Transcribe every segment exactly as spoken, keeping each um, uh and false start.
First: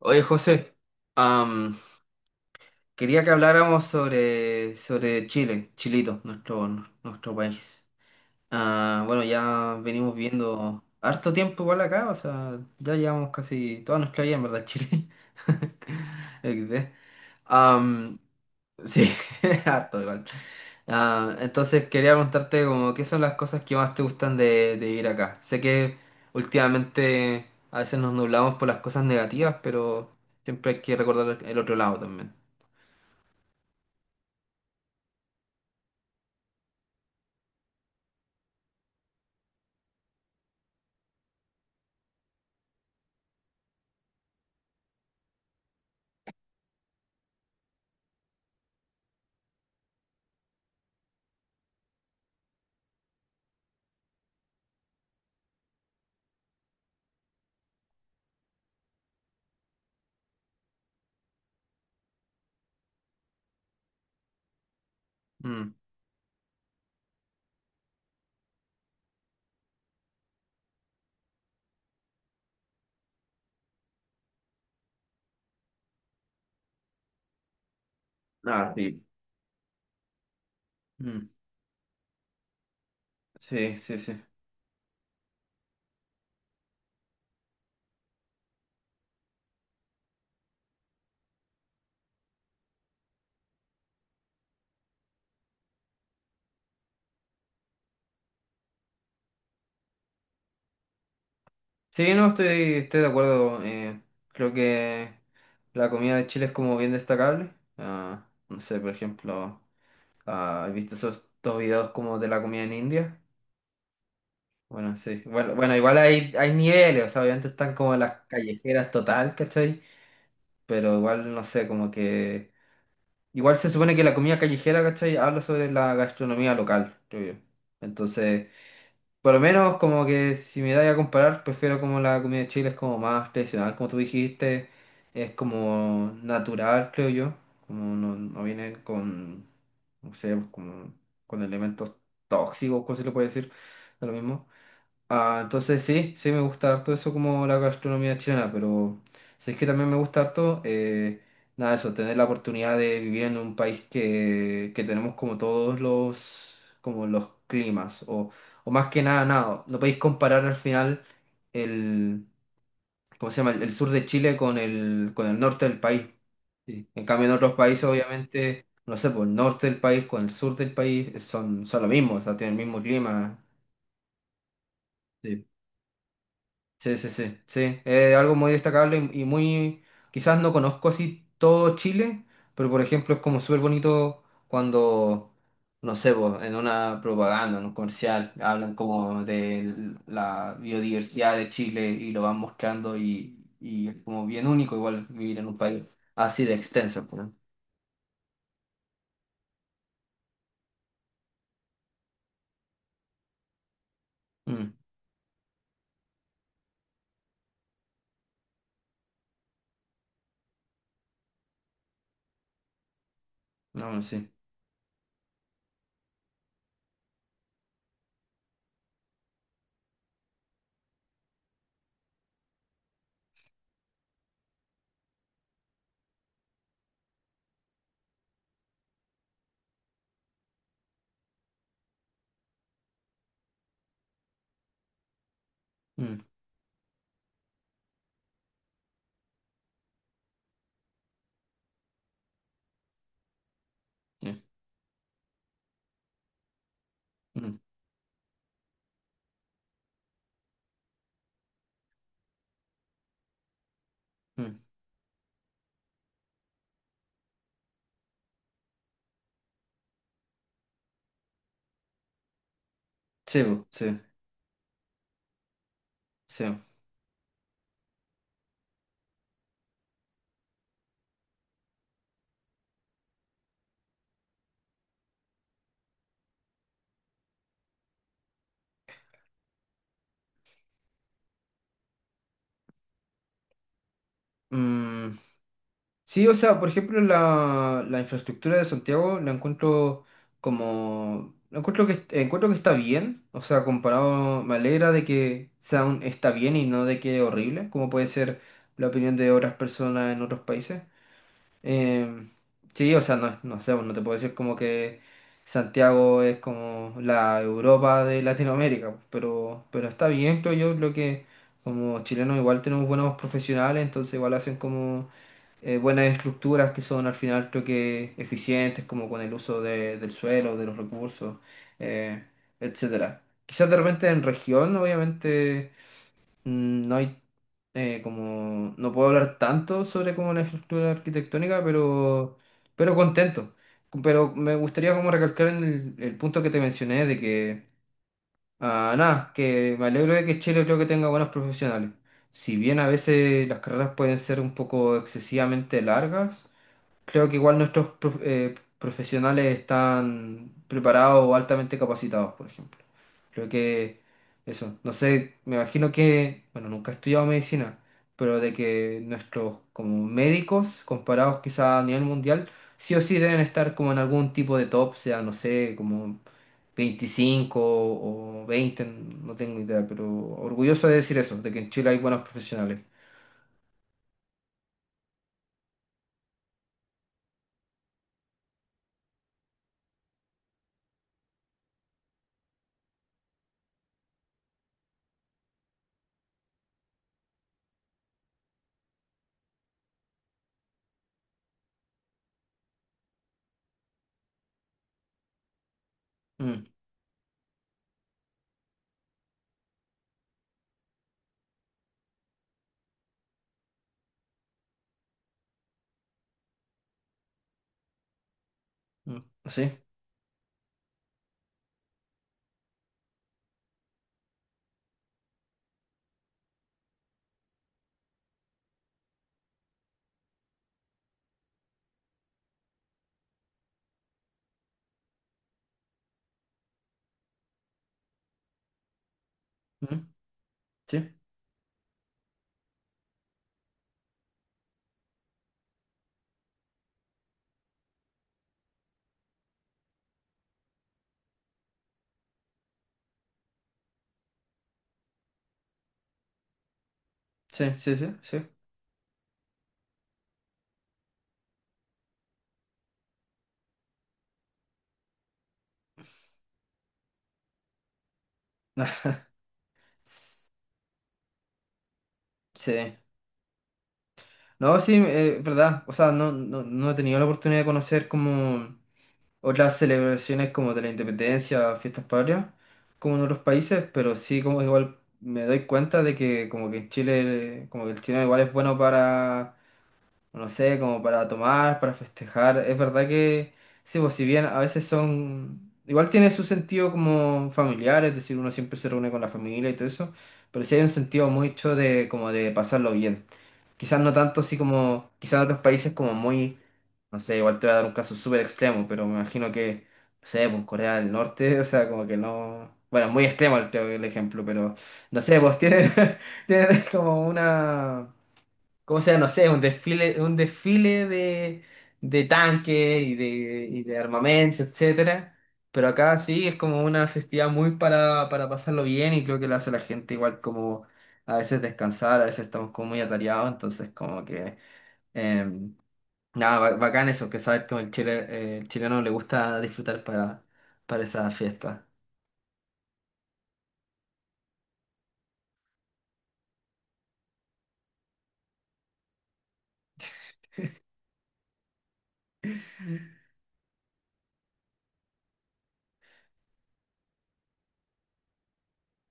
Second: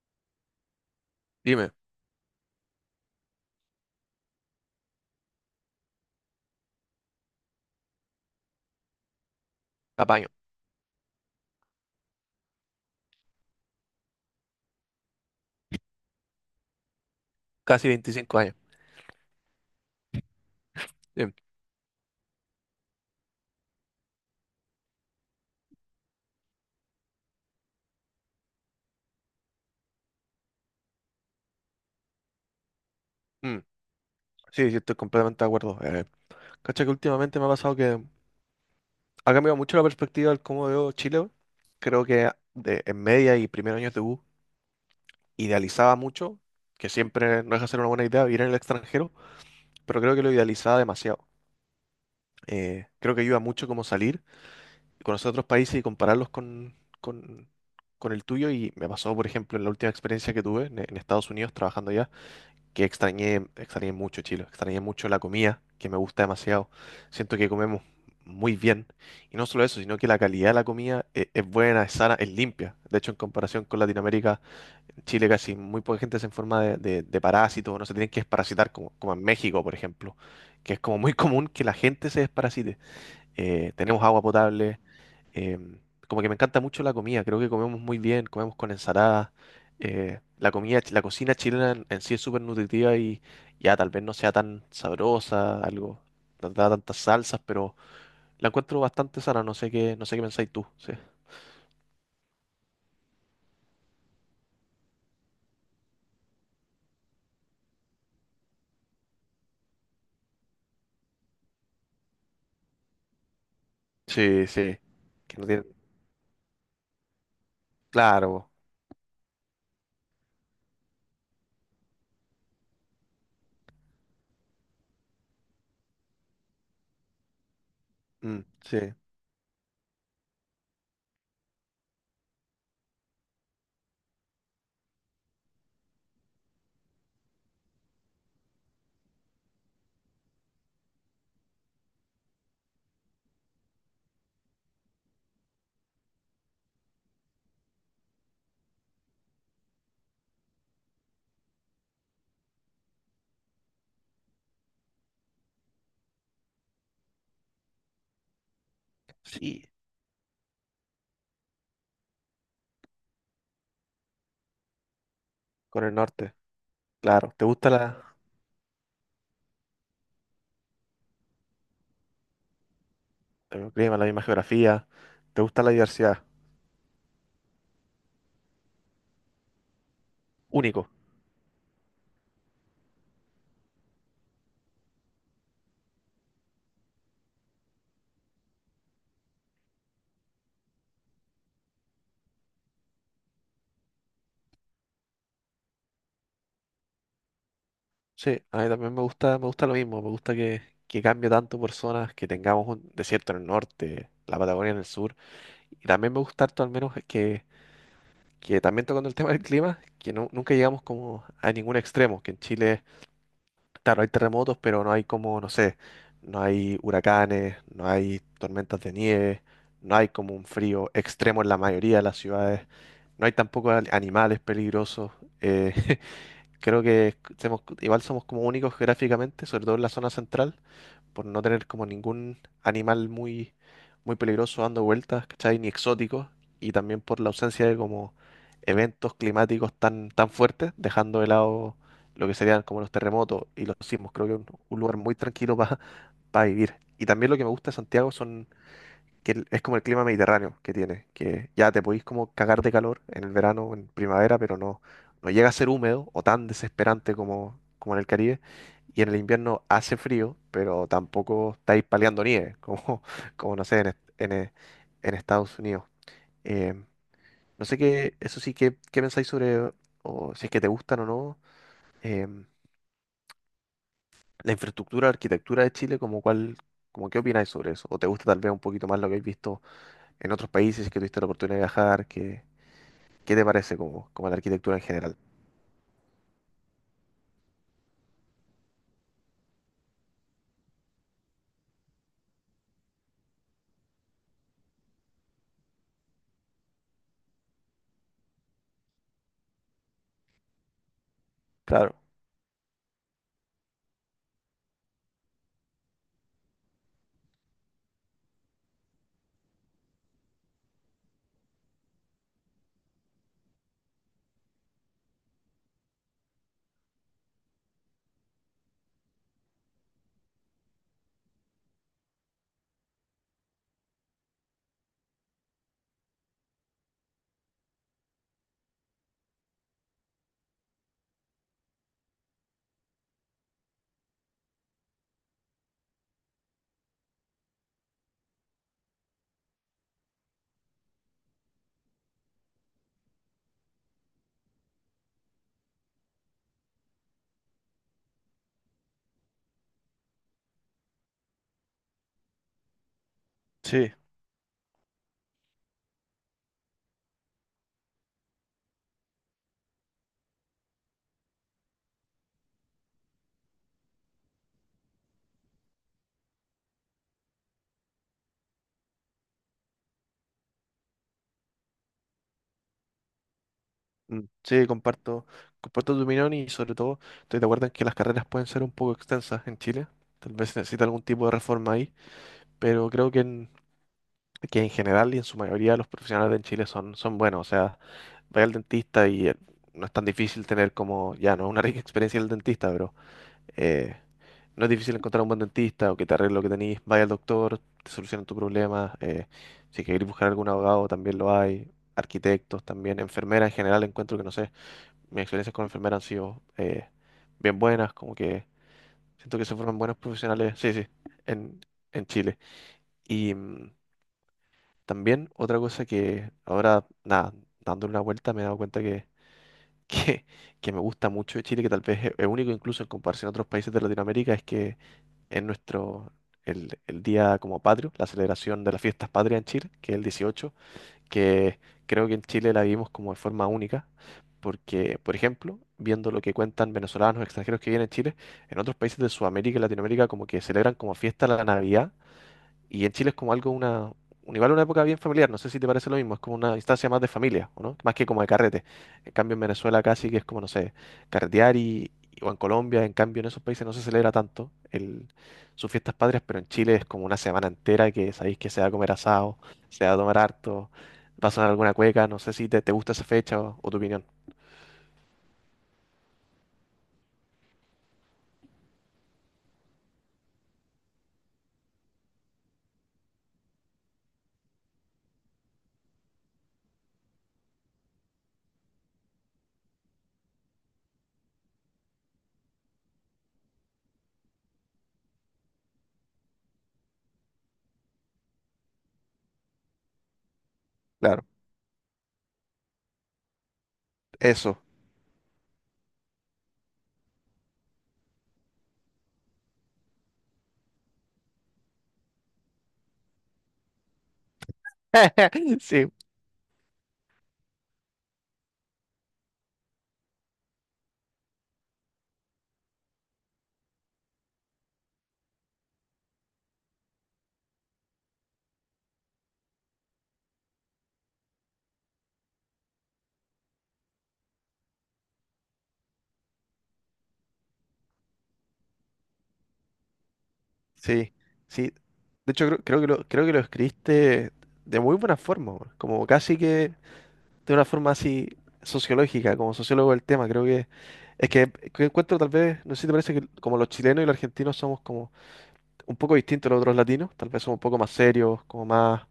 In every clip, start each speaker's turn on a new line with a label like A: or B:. A: Oye, José,
B: Dime,
A: am, quería que habláramos sobre, sobre Chile, Chilito, nuestro, nuestro país. Ah, bueno, ya venimos
B: apaño,
A: viendo harto tiempo igual acá, o sea, ya llevamos casi toda nuestra vida en verdad en Chile. equis de.
B: casi
A: Am,
B: veinticinco años.
A: Sí, harto igual.
B: Dime,
A: Ah, entonces quería preguntarte como qué son las cosas que más te gustan de, de vivir acá. Sé que últimamente a veces nos nublamos por las cosas negativas, pero siempre hay que recordar el otro lado también.
B: mm, sí, sí, estoy completamente de acuerdo. Eh, cacha que últimamente me ha pasado que ha cambiado mucho la perspectiva del cómo veo Chile, weón. Creo que de- en media y primeros años de U idealizaba mucho, que siempre no deja de ser una buena idea vivir en el extranjero, pero creo que lo idealizaba demasiado. Eh, creo que ayuda mucho como salir, conocer otros países y compararlos con, con, con el tuyo. Y me pasó, por ejemplo, en la última experiencia que tuve en en Estados Unidos trabajando allá, que extrañé, extrañé mucho Chile, extrañé mucho la comida,
A: Mm,
B: que me gusta demasiado. Siento que comemos muy bien. Y no solo eso, sino que la calidad de la comida e- es buena, es sana, es limpia. De hecho, en comparación con Latinoamérica, en Chile casi muy poca gente se enferma de, de, de parásitos, no se tienen que
A: ah,
B: desparasitar, como,
A: sí.
B: como en México, por ejemplo, que es como muy
A: Mm,
B: común que la gente se desparasite. Eh,
A: sí, sí,
B: tenemos
A: sí.
B: agua potable. Em, Como que me encanta mucho la comida, creo que comemos muy bien, comemos con ensaladas. Eh, la comida, chi- la cocina chilena en, en sí es súper nutritiva y ya tal vez no sea tan sabrosa, algo, no da tantas salsas, pero la encuentro bastante sana, no sé qué, no sé qué pensáis tú, sí.
A: Sí, no, estoy, estoy de acuerdo. Eh, creo que la comida de Chile es como bien destacable. Ah, no sé, por ejemplo, ah, ¿has visto esos dos videos como de la comida en India?
B: Sí, sí.
A: Bueno, sí.
B: Que no
A: Bueno,
B: tiene,
A: bueno, igual hay, hay niveles, o sea, obviamente están como las
B: claro,
A: callejeras total, ¿cachai? Pero igual, no sé, como que. Igual se supone que la comida callejera, ¿cachai? Habla sobre la gastronomía local, creo yo.
B: mm,
A: Entonces,
B: sí,
A: por lo menos como que si me da a comparar, prefiero como la comida de Chile es como más tradicional, como tú dijiste, es como natural, creo yo. Como no, no viene con, no sé, pues como con elementos tóxicos, ¿cómo se le puede decir? De lo mismo. Ah, entonces sí, sí me gusta harto eso como la gastronomía chilena, pero sí es que también me gusta harto, eh, nada, eso, tener la oportunidad de vivir en un país que, que tenemos como todos los, como los climas, o, o más que nada, nada,
B: sí,
A: no podéis comparar al final el, ¿cómo se llama? El, el sur de Chile con el, con el norte del
B: con el
A: país.
B: norte,
A: Sí. En cambio en
B: claro. ¿Te
A: otros
B: gusta
A: países,
B: la,
A: obviamente, no sé, por el norte del país con el sur del país eh, son, son lo mismo, o sea, tienen el mismo clima.
B: el clima, la misma geografía? ¿Te gusta la diversidad?
A: Sí, sí, sí, sí. Eh, algo muy destacable y, y muy, quizás no conozco
B: Único.
A: así todo Chile, pero por ejemplo es como súper bonito cuando, no sé, po, en una propaganda, en un comercial, hablan como de la biodiversidad de Chile y lo van mostrando, y, y es como bien único igual vivir en un país así de extenso, po, ¿no?
B: Sí, a mí también me gusta, me gusta lo mismo, me gusta que, que cambie tanto por zonas, que tengamos un desierto en el norte, la
A: Mm,
B: Patagonia en el sur, y también me gusta harto al menos que, que también tocando el tema del clima, que nu- nunca llegamos como a ningún extremo, que en Chile,
A: no, bueno,
B: claro, hay
A: sí.
B: terremotos, pero no hay como, no sé, no hay huracanes, no hay tormentas de nieve, no hay como un frío extremo en la mayoría de las ciudades, no hay tampoco al- animales peligrosos, eh, creo que semos- igual somos como únicos geográficamente, sobre todo en la zona central, por no tener como ningún animal muy, muy peligroso dando vueltas, ¿cachai? Ni
A: Mm,
B: exótico, y también por la ausencia de como eventos climáticos tan, tan fuertes, dejando de lado lo que serían como los terremotos y los sismos. Creo que es
A: sí,
B: un, un lugar muy tranquilo para vivir. Y también lo que me
A: mm,
B: gusta de Santiago son que el- es como el clima mediterráneo que tiene, que ya te podís como cagar de calor en el verano, o en primavera, pero
A: mm.
B: no, no llega a ser húmedo o tan desesperante como, como en el Caribe. Y en el invierno hace frío, pero tampoco estáis paleando nieve, como,
A: Sí,
B: como no
A: po,
B: sé, en, est-
A: sí,
B: en, eh, en Estados Unidos.
A: sí.
B: Em, no sé qué, eso sí, qué, qué pensáis sobre, o si es que te gustan o no, em, la infraestructura, arquitectura de Chile, como cuál, como qué opináis sobre eso, ¿o te gusta tal vez un poquito más lo que habéis visto en otros países que tuviste la oportunidad de viajar? ¿Qué, qué te parece como, como la arquitectura en general?
A: Mm. Sí, o sea, por ejemplo, la, la infraestructura de Santiago la encuentro como, la encuentro que, encuentro que está bien, o sea, comparado, me alegra de que sea un está bien y no de que horrible, como puede ser la opinión de otras personas en otros países.
B: Claro,
A: Eh, sí, o sea, no, no sé, no te puedo decir como que Santiago es como la Europa de Latinoamérica, pero, pero está bien, creo yo, creo que como chilenos igual tenemos buenos profesionales, entonces igual hacen como eh, buenas estructuras que son al final creo que eficientes, como con el uso de- del suelo, de los recursos, eh, etcétera. Quizás de repente en región, obviamente, mm, no hay eh, como no puedo hablar tanto sobre como la infraestructura arquitectónica, pero, pero contento. Pero me gustaría como recalcar en el, el punto que te mencioné de que, ah, nada, que me alegro de que Chile creo que tenga buenos profesionales. Si bien a veces las carreras pueden ser un poco excesivamente largas. Creo que igual nuestros prof- eh, profesionales están preparados o altamente capacitados, por ejemplo. Creo
B: sí,
A: que eso, no sé, me imagino que, bueno, nunca he estudiado medicina, pero de que nuestros como médicos, comparados quizá a nivel mundial, sí o sí deben estar como en algún tipo de top, sea, no sé, como veinticinco o veinte, no tengo idea, pero orgulloso de decir eso, de que en Chile hay buenos profesionales.
B: mm, sí, comparto, comparto tu opinión y sobre todo estoy de acuerdo en que las carreras pueden ser un poco extensas en Chile. Tal vez se necesita algún tipo de reforma ahí, pero creo que en, que en general y en su mayoría los profesionales en Chile son, son buenos. O sea, vaya al dentista y eh, no es tan difícil tener como, ya no es una rica experiencia el dentista, pero Eh, no es difícil encontrar un buen dentista o que te arregle lo que
A: Mm,
B: tenés, vaya al doctor, te solucionan tu problema. Eh, si querés buscar algún abogado, también lo hay. Arquitectos también, enfermeras en general, encuentro que no sé, mis experiencias con enfermeras han sido eh, bien buenas, como que
A: mm,
B: siento que se forman
A: ¿sí?
B: buenos profesionales, sí, sí, en, en Chile. Y mm, también otra cosa que ahora, nada, dándole una vuelta me he dado cuenta que, que, que me gusta mucho de Chile, que tal vez es es único incluso en comparación a otros países de Latinoamérica, es que es nuestro, el, el día como patrio, la celebración de las fiestas patrias en Chile, que es el
A: Mm,
B: dieciocho,
A: ¿sí?
B: que creo que en Chile la vivimos como de forma única, porque, por ejemplo, viendo lo que cuentan venezolanos extranjeros que vienen a Chile, en otros países de Sudamérica y Latinoamérica como que celebran como fiesta la Navidad y en Chile es como algo, una, un- igual una época bien familiar, no sé si te parece lo mismo, es como una instancia más de familia, ¿o
A: Sí,
B: no?
A: sí,
B: Más
A: sí,
B: que como de
A: sí.
B: carrete. En cambio en Venezuela casi que es como, no sé, carretear y, o en Colombia, en cambio en esos países no se celebra tanto el, sus fiestas patrias, pero en Chile es como una semana entera que sabéis que se va a comer asado, se va a tomar harto, va a sonar alguna cueca, no sé si te, te gusta
A: Sí.
B: esa fecha o, o tu opinión.
A: No, sí, eh, es verdad. O sea, no, no, no he tenido la oportunidad de conocer como otras celebraciones como de la independencia, fiestas patrias, como en otros países, pero sí como igual me doy cuenta de que como que en Chile, como que el chileno igual es bueno para, no sé, como para tomar, para festejar. Es verdad que, sí, pues si bien a veces son, igual tiene su sentido como familiar, es decir, uno siempre se reúne con la familia y todo eso, pero sí hay un
B: Claro,
A: sentido mucho de como de pasarlo bien. Quizás no tanto así
B: eso.
A: como, quizás en otros países como muy, no sé, igual te voy a dar un caso súper extremo, pero me imagino que, no sé, pues Corea del Norte, o sea, como que no, bueno, muy extremo creo que el ejemplo, pero no sé, pues
B: Sí,
A: tienen, tienen como una, como sea, no sé, un desfile, un desfile de, de tanques y de, y de armamento, etcétera. Pero acá sí es como una festividad muy para, para pasarlo bien, y creo que lo hace la gente igual como a veces descansar, a veces estamos como muy atareados, entonces como que eh, nada, ba- bacán eso, que saber que el chile, eh, el chileno le gusta disfrutar para, para
B: sí,
A: esa
B: sí.
A: fiesta.
B: De hecho, creo, creo que lo, creo que lo escribiste de muy buena forma, weón. Como casi que de una forma así sociológica, como sociólogo del tema. Creo que es que, que encuentro tal vez, no sé si te parece que como los chilenos y los argentinos somos como un poco distintos a los otros latinos, tal vez somos un poco más serios, como más,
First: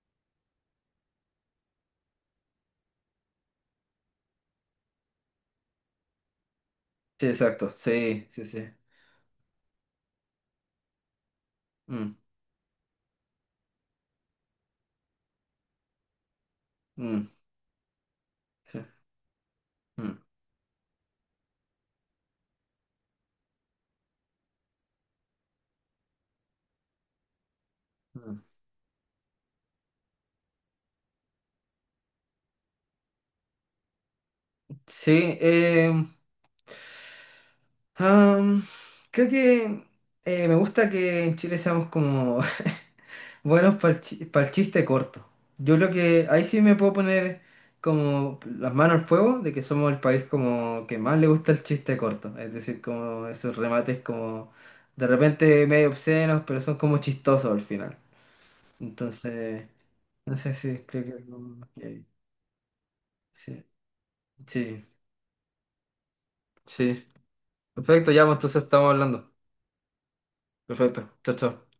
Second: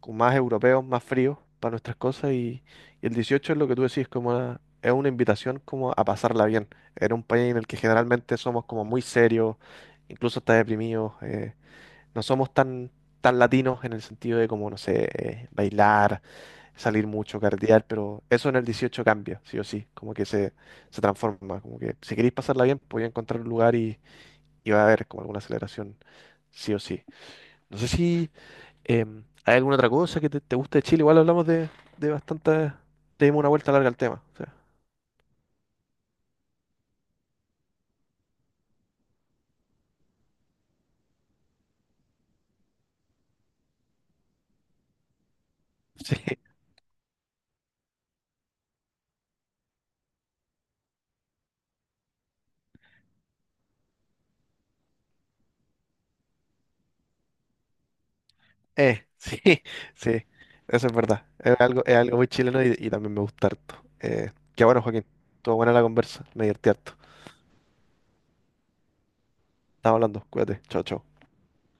B: como más europeos, más fríos para nuestras cosas y, y el dieciocho es lo que tú decís, como una- es una invitación como a pasarla bien. Era un
A: Sí,
B: país en el
A: exacto,
B: que
A: sí,
B: generalmente
A: sí,
B: somos
A: sí.
B: como muy serios, incluso hasta deprimidos. Eh,
A: Mm,
B: no somos tan, tan latinos en el sentido de como, no sé, eh, bailar, salir
A: mm,
B: mucho, cardear, pero eso en el
A: sí,
B: dieciocho cambia, sí o sí, como
A: mm,
B: que se, se transforma, como que si queréis pasarla bien, podéis encontrar un lugar y, y va a haber como alguna celebración, sí o sí. No sé si
A: mm.
B: em, hay alguna otra cosa que te, te guste de Chile, igual hablamos de, de bastante, te dimos una vuelta larga al tema, o sea,
A: Sí, em, am, creo que eh, me gusta que en Chile seamos como buenos para el chiste corto. Yo creo que
B: sí.
A: ahí sí me puedo poner como las manos al fuego de que somos el país como que más le gusta el chiste corto. Es decir, como esos remates como de repente medio obscenos, pero son como chistosos al final.
B: Eh, sí,
A: Entonces,
B: sí,
A: no sé si
B: eso es
A: creo que.
B: verdad. Es algo, es
A: Ok,
B: algo muy chileno y, y también me gusta
A: sí,
B: harto. Eh, qué bueno,
A: sí,
B: Joaquín. Estuvo buena la conversa, me divertí harto.
A: sí. Perfecto, ya, pues entonces estamos hablando.
B: Estamos hablando, cuídate, chao,
A: Perfecto,
B: chao.
A: chao, chao.